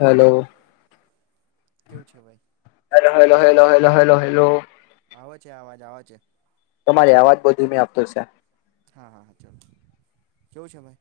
Hello કેવું છે ભાઈ હેલો હેલો હેલો હેલો આવે છે [inaudible] તમારી આવાજ બધુ મેં આપતો છે. હા હા હા ચાલ કેવું છે ભાઈ?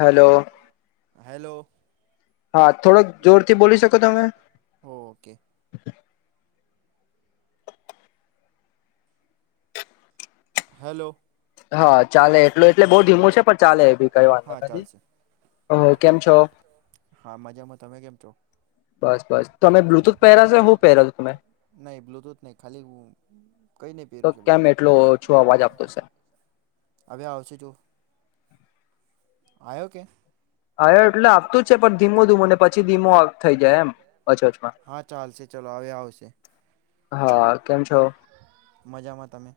હલો હેલો હા થોડુક જોર થી બોલી શકો તમે ઓકે હેલો હા ચાલે. એટલે એટલે બહું ધીમું છે પણ ચાલે એ બી કઈ વાંધો હા નો નથી ચાલશે ઓહો કેમ છો? હા મજામાં, તમે કેમ છો? બસ બસ તમે બ્લુટુથ પહેરોશો હું પહેરોશો તમે નહીં બ્લુટૂથ નહીં ખાલી કંઈ નહીં તો પહેર્યું છે ભાઈ કેમ એટલો ઓછો અવાજ આપતો છે હવે આયો કે હવે એટલે આવતું જ છે પણ ધીમું ધીમો ને પછી ધીમો થઈ જાય એમ વચોટમાં. છે. હા, કેમ છો? મજામાં તમે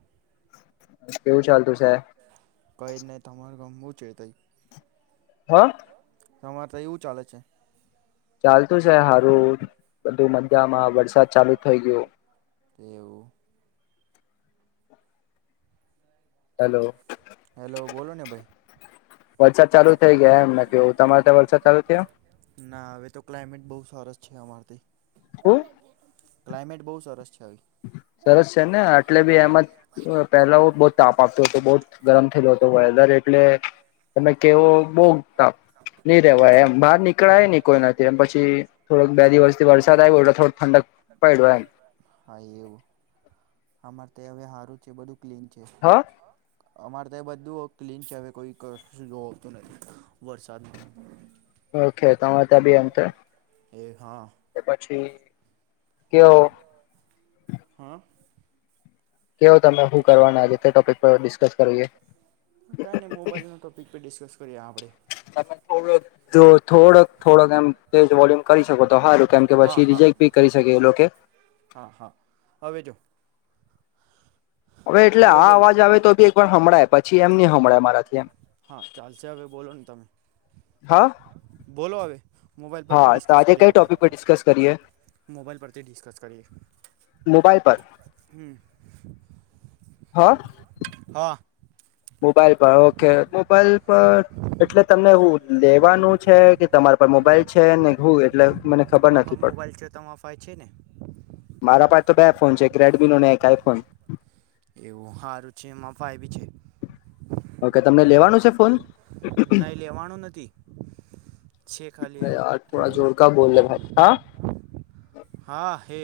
કેવું ચાલતું શે? ચેઅ તાઈ હ તમારે તો એવું ચાલે છે [inaudible] ચાલતું છે હારું બધું મધ્યમાં વરસાદ ચાલુ થઈ ગયયો [inaudible] એવું હેલો હેલો બોલો ને ભાઈ વરસાદ ચાલુ થઈ ગયા એમ મેં કેવું તમારે ત્યાં વરસાદ ચાલુ થયો ના હવે તો ક્લામેટ બઉ સરસ છે અમારે તઈ ખુબ ક્લામેટ બહ સરસ છે હવે સરસ છે ને આટલે બી હા એમાં પેલાઓ બોહ તાપ આપતો તો બોહ ગરમ થયલો હતો વેધરે એટલે તમે કેવો બો તાપ નઈ રેવાય એમ એવું બહાર નીકળાય ન કોઈનાથી એમ પછી થોડક બે દિવસ થી વરસાદ આવ્યો એટલે થોડો ઠંડક પડ્યો એમ હા એવું અમારે તો હવે સારું છે બધું ક્લીન છે હા અમારે તો એ બધું ક્લીન છે હવે કોઈ કું જો આવતું નથી વરસાદનું ઓકે તમારે ત્યા બી એમ તો એ હા પછી કેવો હા કેવો તમે હુ કરવાના આજે તે ટોપિક પર ડિસ્કસ કરીએ કઈ નઈ મોબાઈલ ના ટોપિકપર ડિસ્કસ કરીએ આપડે તમે થોડ થોડક થોડક એમ તેજ વોલ્યુમ કરી શકો તો હારું કેમ કે હા પછી હા રિજેક્ટ ભી કરી શકે એ લોકે હા હા હવે જો હવે એટલે આ અવાજ આવે તો બી એક વાર હમડાય પછી એમ ની હમડાય મારાથી એમ હા ચાલશે હવે બોલો ને તમે હા બોલો હવે મોબાઈલ પરથી હા તો ડિસ્કસ આજે કરીએ કઈ ટોપિક પર આપણેે ડિસ્કસ કરીએ મોબાઈલ પરથી ડિસ્કસ કરીએ મોબાઈલ પર હમ હા હા મોબાઈલ પર ઓકે મોબાઈલ પર એટલે તમને એું લેવાનું છે કે તમારે મોબાઈલ છે ને હું એટલે મને ખબર માફા નથી પડતી મોબાઈલ છે તમા માફા છે ને મારા પાસે તો બે ફોન છે એક રેડમી નો ને એક આઈ ફોન એવું સારું છે એમાં ફાય બી છે ઓકે તમને લેવાનું છે ફોન નહીં લેવાનું નથી છે ખાલી એવું યાર થોડા જોર ક બોલલેે ભાઈ હા હા હે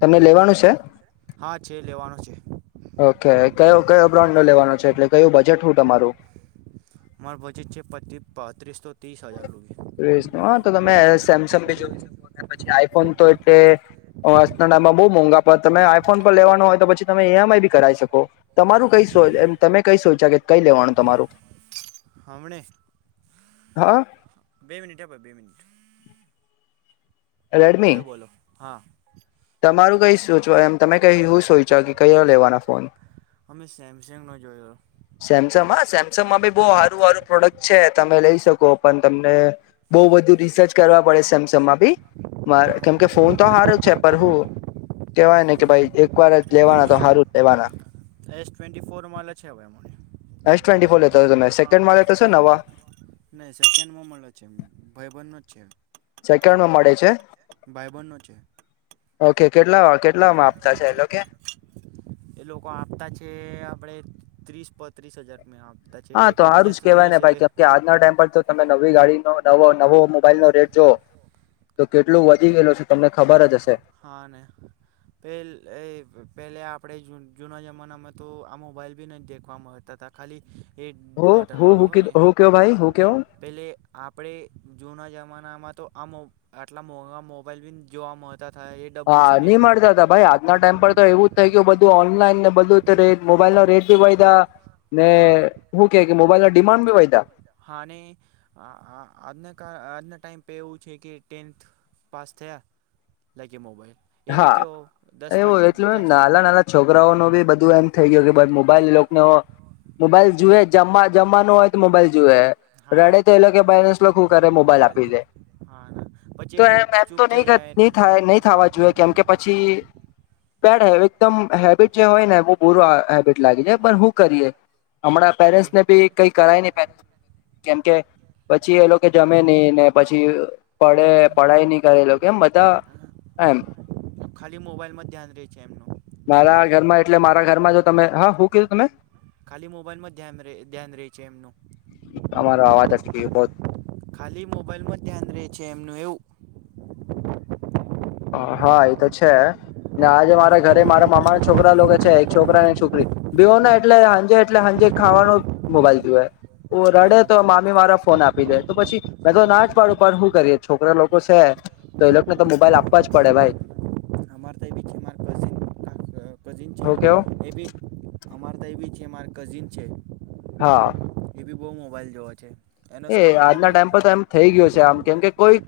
તમને લેવાનું છે હા છે લેવાનું છે ઓકે કયો કયો બ્રાન્ડ નો લેવાનો છે એટલે કયું બજેટ શું તમારું મારું બજેટ છે પાંત્રીસો ત્રીસ હજાર રૂપ ન હ તો તમે સેમસંગ ભી જોઈ શકો પછી આઈફોન તો એટલે નામમાં બહુ મોંઘા પર તમે આઈફોન પર લેવાના હોય તો પછી તમે ઈએમઆઈ ભી કરાવ શકો તમારું કઈ એમ તમે કઈ સોચ્યા કે કઈ લેવાનું તમારું હમણે હા બે મિનિટ હ ભ બે મિટ હા રેડમી એવે બોલો હા તમારું કઈ સોચવા એમ તમે ક શું સોચો કે કયો લેવાના ફોન અમે સેમ સેમસંગ હા સેમસંગમાં બી બહું સારું સારું પ્રોડક્ટ છે. તમે લઈ શકો પણ તમને બહુ બધુ રિસર્ચ કરવા પડે સેમસંગમાં બી. મારે હા કેમ કે ફોન તો સારો જ છે પર હું. કેવાય ને કે ભાઈ એકવાર જ લેવાના તો સારું જ લેવાના. એસ ટ્વેન્ટી ફોર મલે છે હવે એમાંય. એસ ટ્વેન્ટી ફોર લેતો હતો તમે હા સેકન્ડમાં લેતો છો નવા નહિ સેકન્ડમાં મળે છે ભાઈબંધ નો જ. છે કેમાં મળે છે? ભાઈબંધનો છે. ઓકે કેટલા કેટલામાં આપતા છે એતો કે એ લોકો આપતા છે આપડે ત્રીસ પોત્રીસ હજાર મે આપ હા તો હારું જ કેવાય ને ભાઈ કે આજના ટાઈમ પર તો તમે નવી ગાડી ન નવો મોબાઈલ નો રેટ જો તો કેટલું વધી ગયેલો છે તમને ખબર જ હશે હા અને પ પેલા આપણે જુના જમાનામાં તો આ મોબાઈલ બી નહી દેખવામાં આવતા ત ખાલી એ હું બટન હું વાળો હું હોય ને કીધું હું કયો ભાઈ હું કયો પેલે આપણેે જૂના જમાના તો આ આટલા મોંઘા મોબાઈલ બી જોવા મળ હા ની મળતા હતા ભાઈ અદ્ના ટાઈમ પર તો એવું જ થઈ ગયું બધું ઓનલાઈન ને બધું રેટ મોબાઈલ નો રેટ બી વધયા ને હા હુ કે કે મોબાઈલ ના ડિમાન્ડ ભી વધયા હા ને અ આજના આજના ટાઈમ પે એવું છે કે ટેન્થ પાસ થયા લાય કે મોબાઈલ એ બી હા કેવો દસ પ એવું એટલું દસ નાના નાના છોકરાઓ નો બી બધું એમ થઈ ગયું કે મોબાઈલ એ લોક નો. મોબાઈલ જુએ જમવા જમવાનું હોય તો મોબાઈલ જુએ. રડે તો એ લોકો કે બાયલેન્સ લોકો શું કરે મોબાઈલ આપી દે. હા ના પછી તો એ ચૂપ એમ એમ તો થઈ નહી જાય નહી એટલે થાય નહી થવા જોઈએ કેમ કે પછી પડ હ એકદમ હેબિટ જે હોય ને બહુ બુરો હેબિટ લાગે છે. પણ હા હું કરીએ હમણાં આપણે પેરેન્ટસ ને બી કઈ કરાય નહીં કેમ કે પછી એ લોકો જમે નહી ને પછી પડે પડાય નહી કરે એ લોકો એમ બધા. એમ. ખાલી મોબાઈલ માં ધ્યાન રહે છે. એમનું મારા ઘરમાં એટલે મારા ઘરમાં જો તમે હા હુ કીધું તમે, ખાલી મોબાઈલમાં ધ્યાન ધ્યાન રહે છે. એમનું અમારો અવાજ અટકી ગયો ખાલી મોબાઈલમાં ધ્યાન રહે છે. એમનું એવું હ હા એ તો છે. ના આજે એવું મારા ઘરે મારા મામા છોકરા લોકો છે. એક છોકરાને છોકરી બેવને એટલે સાંજે એટલે સાંજે ખાવાનો મોબાઈલ જુએ રડે તો એવું મામી મારા ફોન આપી દે તો પછી મેં તો ના જ પાડું પણ શું કરીએ છોકરા લોકો છે. તે એ લોકોને તો મોબાઈલ આપ વાજ પડે ભાઈ, અમારે ત્યાં બી છે મારા કઝિન કઝિન હું કેવું છે એ બી અમારા તય એ બી છે. અમારા કઝિન છે. હા. વિવો મોબાઈલ જોવો છે. એનો એ સ્ક્રીન આજના હું ટાઈમ પર તો એમ થઈ ગયો છે. આમ કેમ કે કોઈ.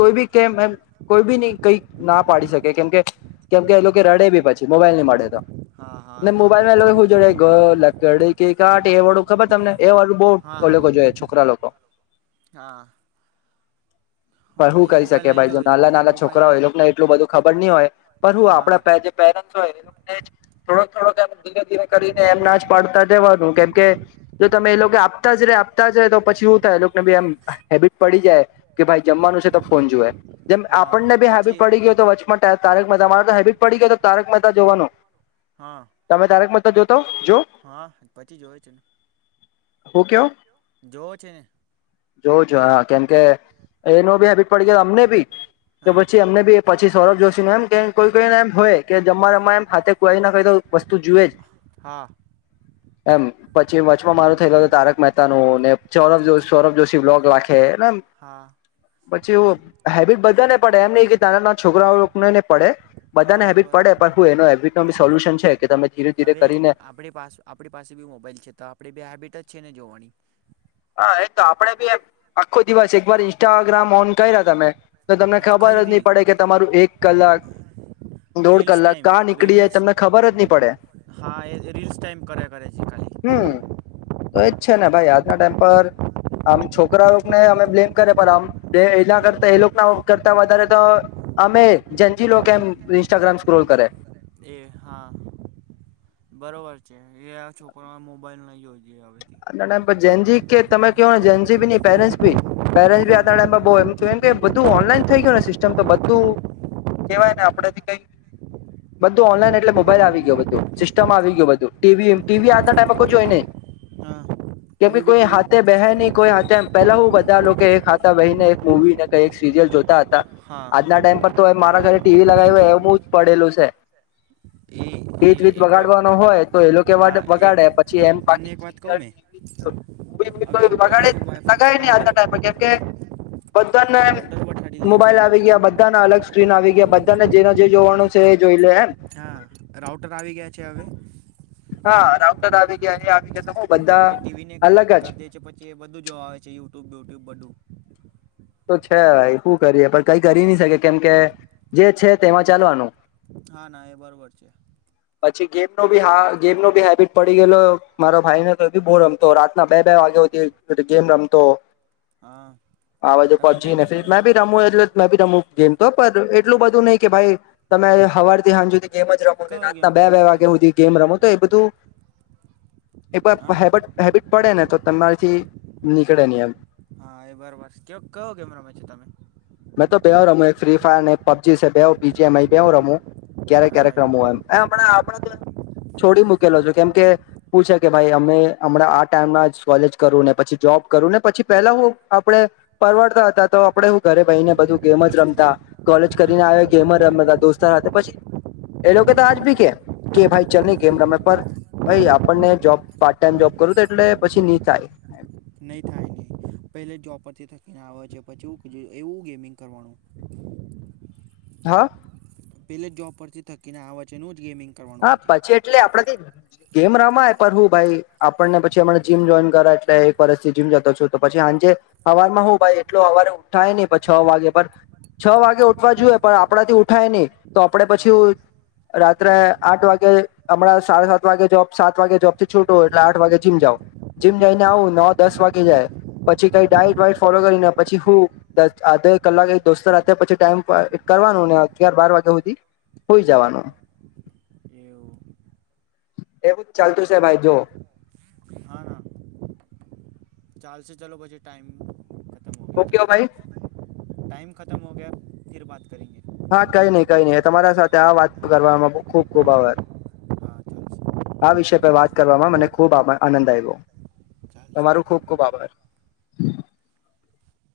કોઈ બી કેમ એમ કોઈ બી ન કઈ ના પાડી શકે કેમકે કેમકે એ લોકો રડે બી પછી મોબાઈલ નહી મળે તો. હા ને હા મોબાઈલમાં એ સાચું લોકો કીધું શું તમે જોવે ગ લકડી કી કાઠી એ વાળુ ખબર તમને. એ વાળું બહુ ઓ હા લોકો હા જોવે છોકરા લોકો હા હા પર હુ એ કરી મોબાઈલ શકે નહીં ભાઈ જો જોઈ નાના નાના મોબાઈલ છોકરા હોય એ નહીં લોકોને એટલું બધું ખબર નહી હોય પણ હું હા આપણા. પેરેન પેરેન્ટ્સ હોય એ [unintelligible] થોડોક થોડોક ધીરે ધીરે કરીને એમના જ ના પાડતા જવાનું કેમકે જો તમે એ લોકો આપતા જ રહ્યા આપતા જાય તો પછી હુ થાય એલોકને ભાઈ એમ હેબિટ પડી જાય કે ભાઈ જમવાનું છે. તો ફોન જોવે જેમ હા આપણને હેબિટ પછી પડી ગઈ તો વચમાં તારક મેહતા માં. મારે તો હેબિટ પડી ગઈત તારક મહેતા હા જોવાનો હા તમે તારક મહેતા જ્યૌ તો હા પછી જોવે છે. ને હુકયો. જોવો છે. [unintelligible] ને જોઉ છું હા કેમકે એને ભી હેબિટ પડી ગઈ અમને ભી તો હા પછી એમને ભી પછી સૌરભ જોશી ને એમ કે કોઈ કોઈ ને એમ હોય કે જમવા જમવા એમ હાથે કોઈ ના કોઈ તો વસ્તુ જુએ જ હા. એમ પછી વચમાં મારું થઈ ગયું હતું તારક મહેતા નું સૌરભ પછી જો સૌરભ જોશી બ્લોગ રાખે હા પછી એવી હેબિટ બધાને પડે એમ નહીં કે નાના નાના છોકરાઓ ને પડે હા બધાનેે એ હેબિટ બર પડે પણ હું એનો હેબિટ નો સોલ્યુશન છે કે તમે ધીરે ધીરે હવે કરીને આપણી પાસે આપણી પાસે ભી મોબાઈલ છે. તો આપડે ભી હેબિટ જ છે. ને જોવાની હા એક તો આપડે ભી આખો દિવસ એકવાર ઇન્સ્ટાગ્રામ ઓન કર્યા તમે તો તમને ખબર ખાલી જ નહી રીલ પડે કે તમારું એક કલાક દોઢ રીલ્સ કલાક ટાઈમ કાય નીકળી જાય રીલ્સ તમને ખબર જ નહી પડે. હા એ રીલ્સ ટાઈમ કર્યા કર્યા છે ખાલી હમ તો એજ છે. ને ભાઈ આજના ટાઈમ પર આમ છોકરાઓને અમે બ્લેમ કરે પણ આમ બે એના કરતા એ લોકોના કરતા વધારે તો અમે જંજીલો કેમ ઇન્સ્ટાગ્રામ સ્ક્રોલ કરે એ હા બરોબર છે. એ આ છોકરોમાં મોબાઈલ નહીં હોયો જ આના ટાઈમ પર જેન કે તમે કહો ને જેનજે ન પેરેન્ટસ ભી પેરેન્ટ્સ આના ટાઈમ ભી તો એમ કે બધું ઓનલાઈન થઈ ગયુંને સિસ્ટમ તો બધું કેવાય ને આપડે થી કઈ બધું ઓનલાઈન એટલે મોબાઈલ આવી ગયો બધું સિસ્ટમ આવી ગયું ટીવી આજનાટાઈમ મા કોઈ જોવે નહીં હોય ને [inaudible] હા કે ભાઈ હવે બી કોઈ ટીવી હાથે બેહે નહી કોઈ હાથે પેલા હું બધા લોકો એક હાથે વહીને એક મુવી કઈ સિરિલ જોઈ હા આજના ટાઈમ પર તો મારા ઘરે ટીવી લગાવી હો એ પડેલું છે એ એ પીત વીત એક વ વગાડવાનો હોય તો એ લોકો વગાડે પછી એમકી અ કમે લગાડે લગાય નહી આજના ટાઈમ કેમ કે બધાને રાઉટર વઠાડી દે છે એ મોબાઈલ આવી લોકો ગયા બધાના અલગ સ્ક્રીન આવી ગયા બધાને જેનો જે જોવાનું છે એ જોઈ લે એમ હા રાઉટર આવી ગયા છે હવે હા રાઉટર આવી ગયા આવી તો હું બધા એ ટીવી ને કનેક્ટ અલગ જ કરી દે છે પછી એ બધું જોવા આવે છે યુટ્યુબ બયુટ્યુબ બધું તો છેાઈ શું કરીએ પણ કઈ કરી નહી શકે કેમ જે છે તેમાં ચાલવાનું હા ના એ બરોબર છે ી ગેમ નો ભી હેબિટ પડી ગયેલો મારા ભાઈ ને તો બી બોર રમતો રાતના બે વાગે તો ગેમ રમ તો હા આવાજે તમે પહોચી ગેમિંગ નેી કરો મેં છો બી રમું એટલે મેં ભી રમું ગેમ તો પણ એટલું બધું નહીિ કે ભાઈ તમે હવાર થી હાંજુ ગેમ જ રમો ને કયો ગેમ રાતના બે રમો બે છો તમે વાગ્યા સુધી ગેમ રમો તો એ બધું એક હા વાર હેબટ હેબિટ પડે ને તો તમારીથી નીકળે નહી એમ હા એ બરોબર કે કયો કેમેરામાં છે તમે મેં તો બે રમ ફ્રી ફાયર ને પબજી છે બે બીજીમવું રમું ક્યારે ક્યારે હા એ ક્રમો હોય એમમણા આપણા તો છોડી મૂકેલો છો કેમકે પૂ છે કે ભાઈ અમે હમણાં આ ટાઈમ કોલેજ કરું પછી જો કરું ને પછી પેલા હું આપણે પરવડતા હતા તો આપડે હું ઘરે બહીને બધું ગેમ જ રમતા કોલેજ હા કરીને આવે ગેમ જ રમતા દોસ્ત પછી એ લોકો તો આજ ભી કે કે ભાઈ ચ નહી કેમ રમે પર ભાઈ આપણને જોબ પાર્ટ ટાઈમ જોબ કરું તો એટલે પછી ન થાય નહી થાય ન પેલે જોબ પરથી થકીને આવે છે પછી એવું ગેમિંગ કરવાનું હા પેલે જોબ પરથી થકીને આ વ છેે ન હા, પછી એટલે આપડે થી ગેમ રમાય. પણ હું ભાઈ આપણને પછી હમ જીમ જોઈન કરાય, તે એટલે એક વર્ષથી જીમ જતો છું. તો પછી સાંજે હવાર માં હું ભાઈ, એટલો હવારે ઉઠાય નહી છ વાગે પર છ વાગે ઉઠવા જોઈએ પણ, આપણાથી ઉઠાય નહી તો આપડે પછી હા રાત્રે આઠ વાગે હમણાં, સાડા સાત વાગે જોબ સાત વાગે જોબ થી છૂટો, એટલે આઠ વાગે જીમ જાઓ. જીમ જઈને એ- આવું નવ દસ વાગે જાય. પછી કઈ ડાયટ વાઇટ ફોલો કરીને, પછી હું આધો કલાક દોસ્ત હાથે પછી ટાઈમપાસ કરવાનું ને, અગ્યાર બાર વાગ્યા સુધી હુઈ જવાનું. એવું [unintelligible] એવું જ ચાલતું છે ભાઈ જો [inaudible] હા ના ચાલશે ચાલો પછી ટાઈમ ઓકે ભાઈ ટાઈમ ખતમ હો ગયા, ફીર બાત કરગે. હા કઈ નઈ કઈ નઈ, તમારા સાથે આ વાત કરવામાં ખૂબ ખુબ આભાર. આ વિષય પર વાત કરવામાં મને ખૂબ આનંદ આવ્યો. તમારું ખુબ ખુબ આભાર!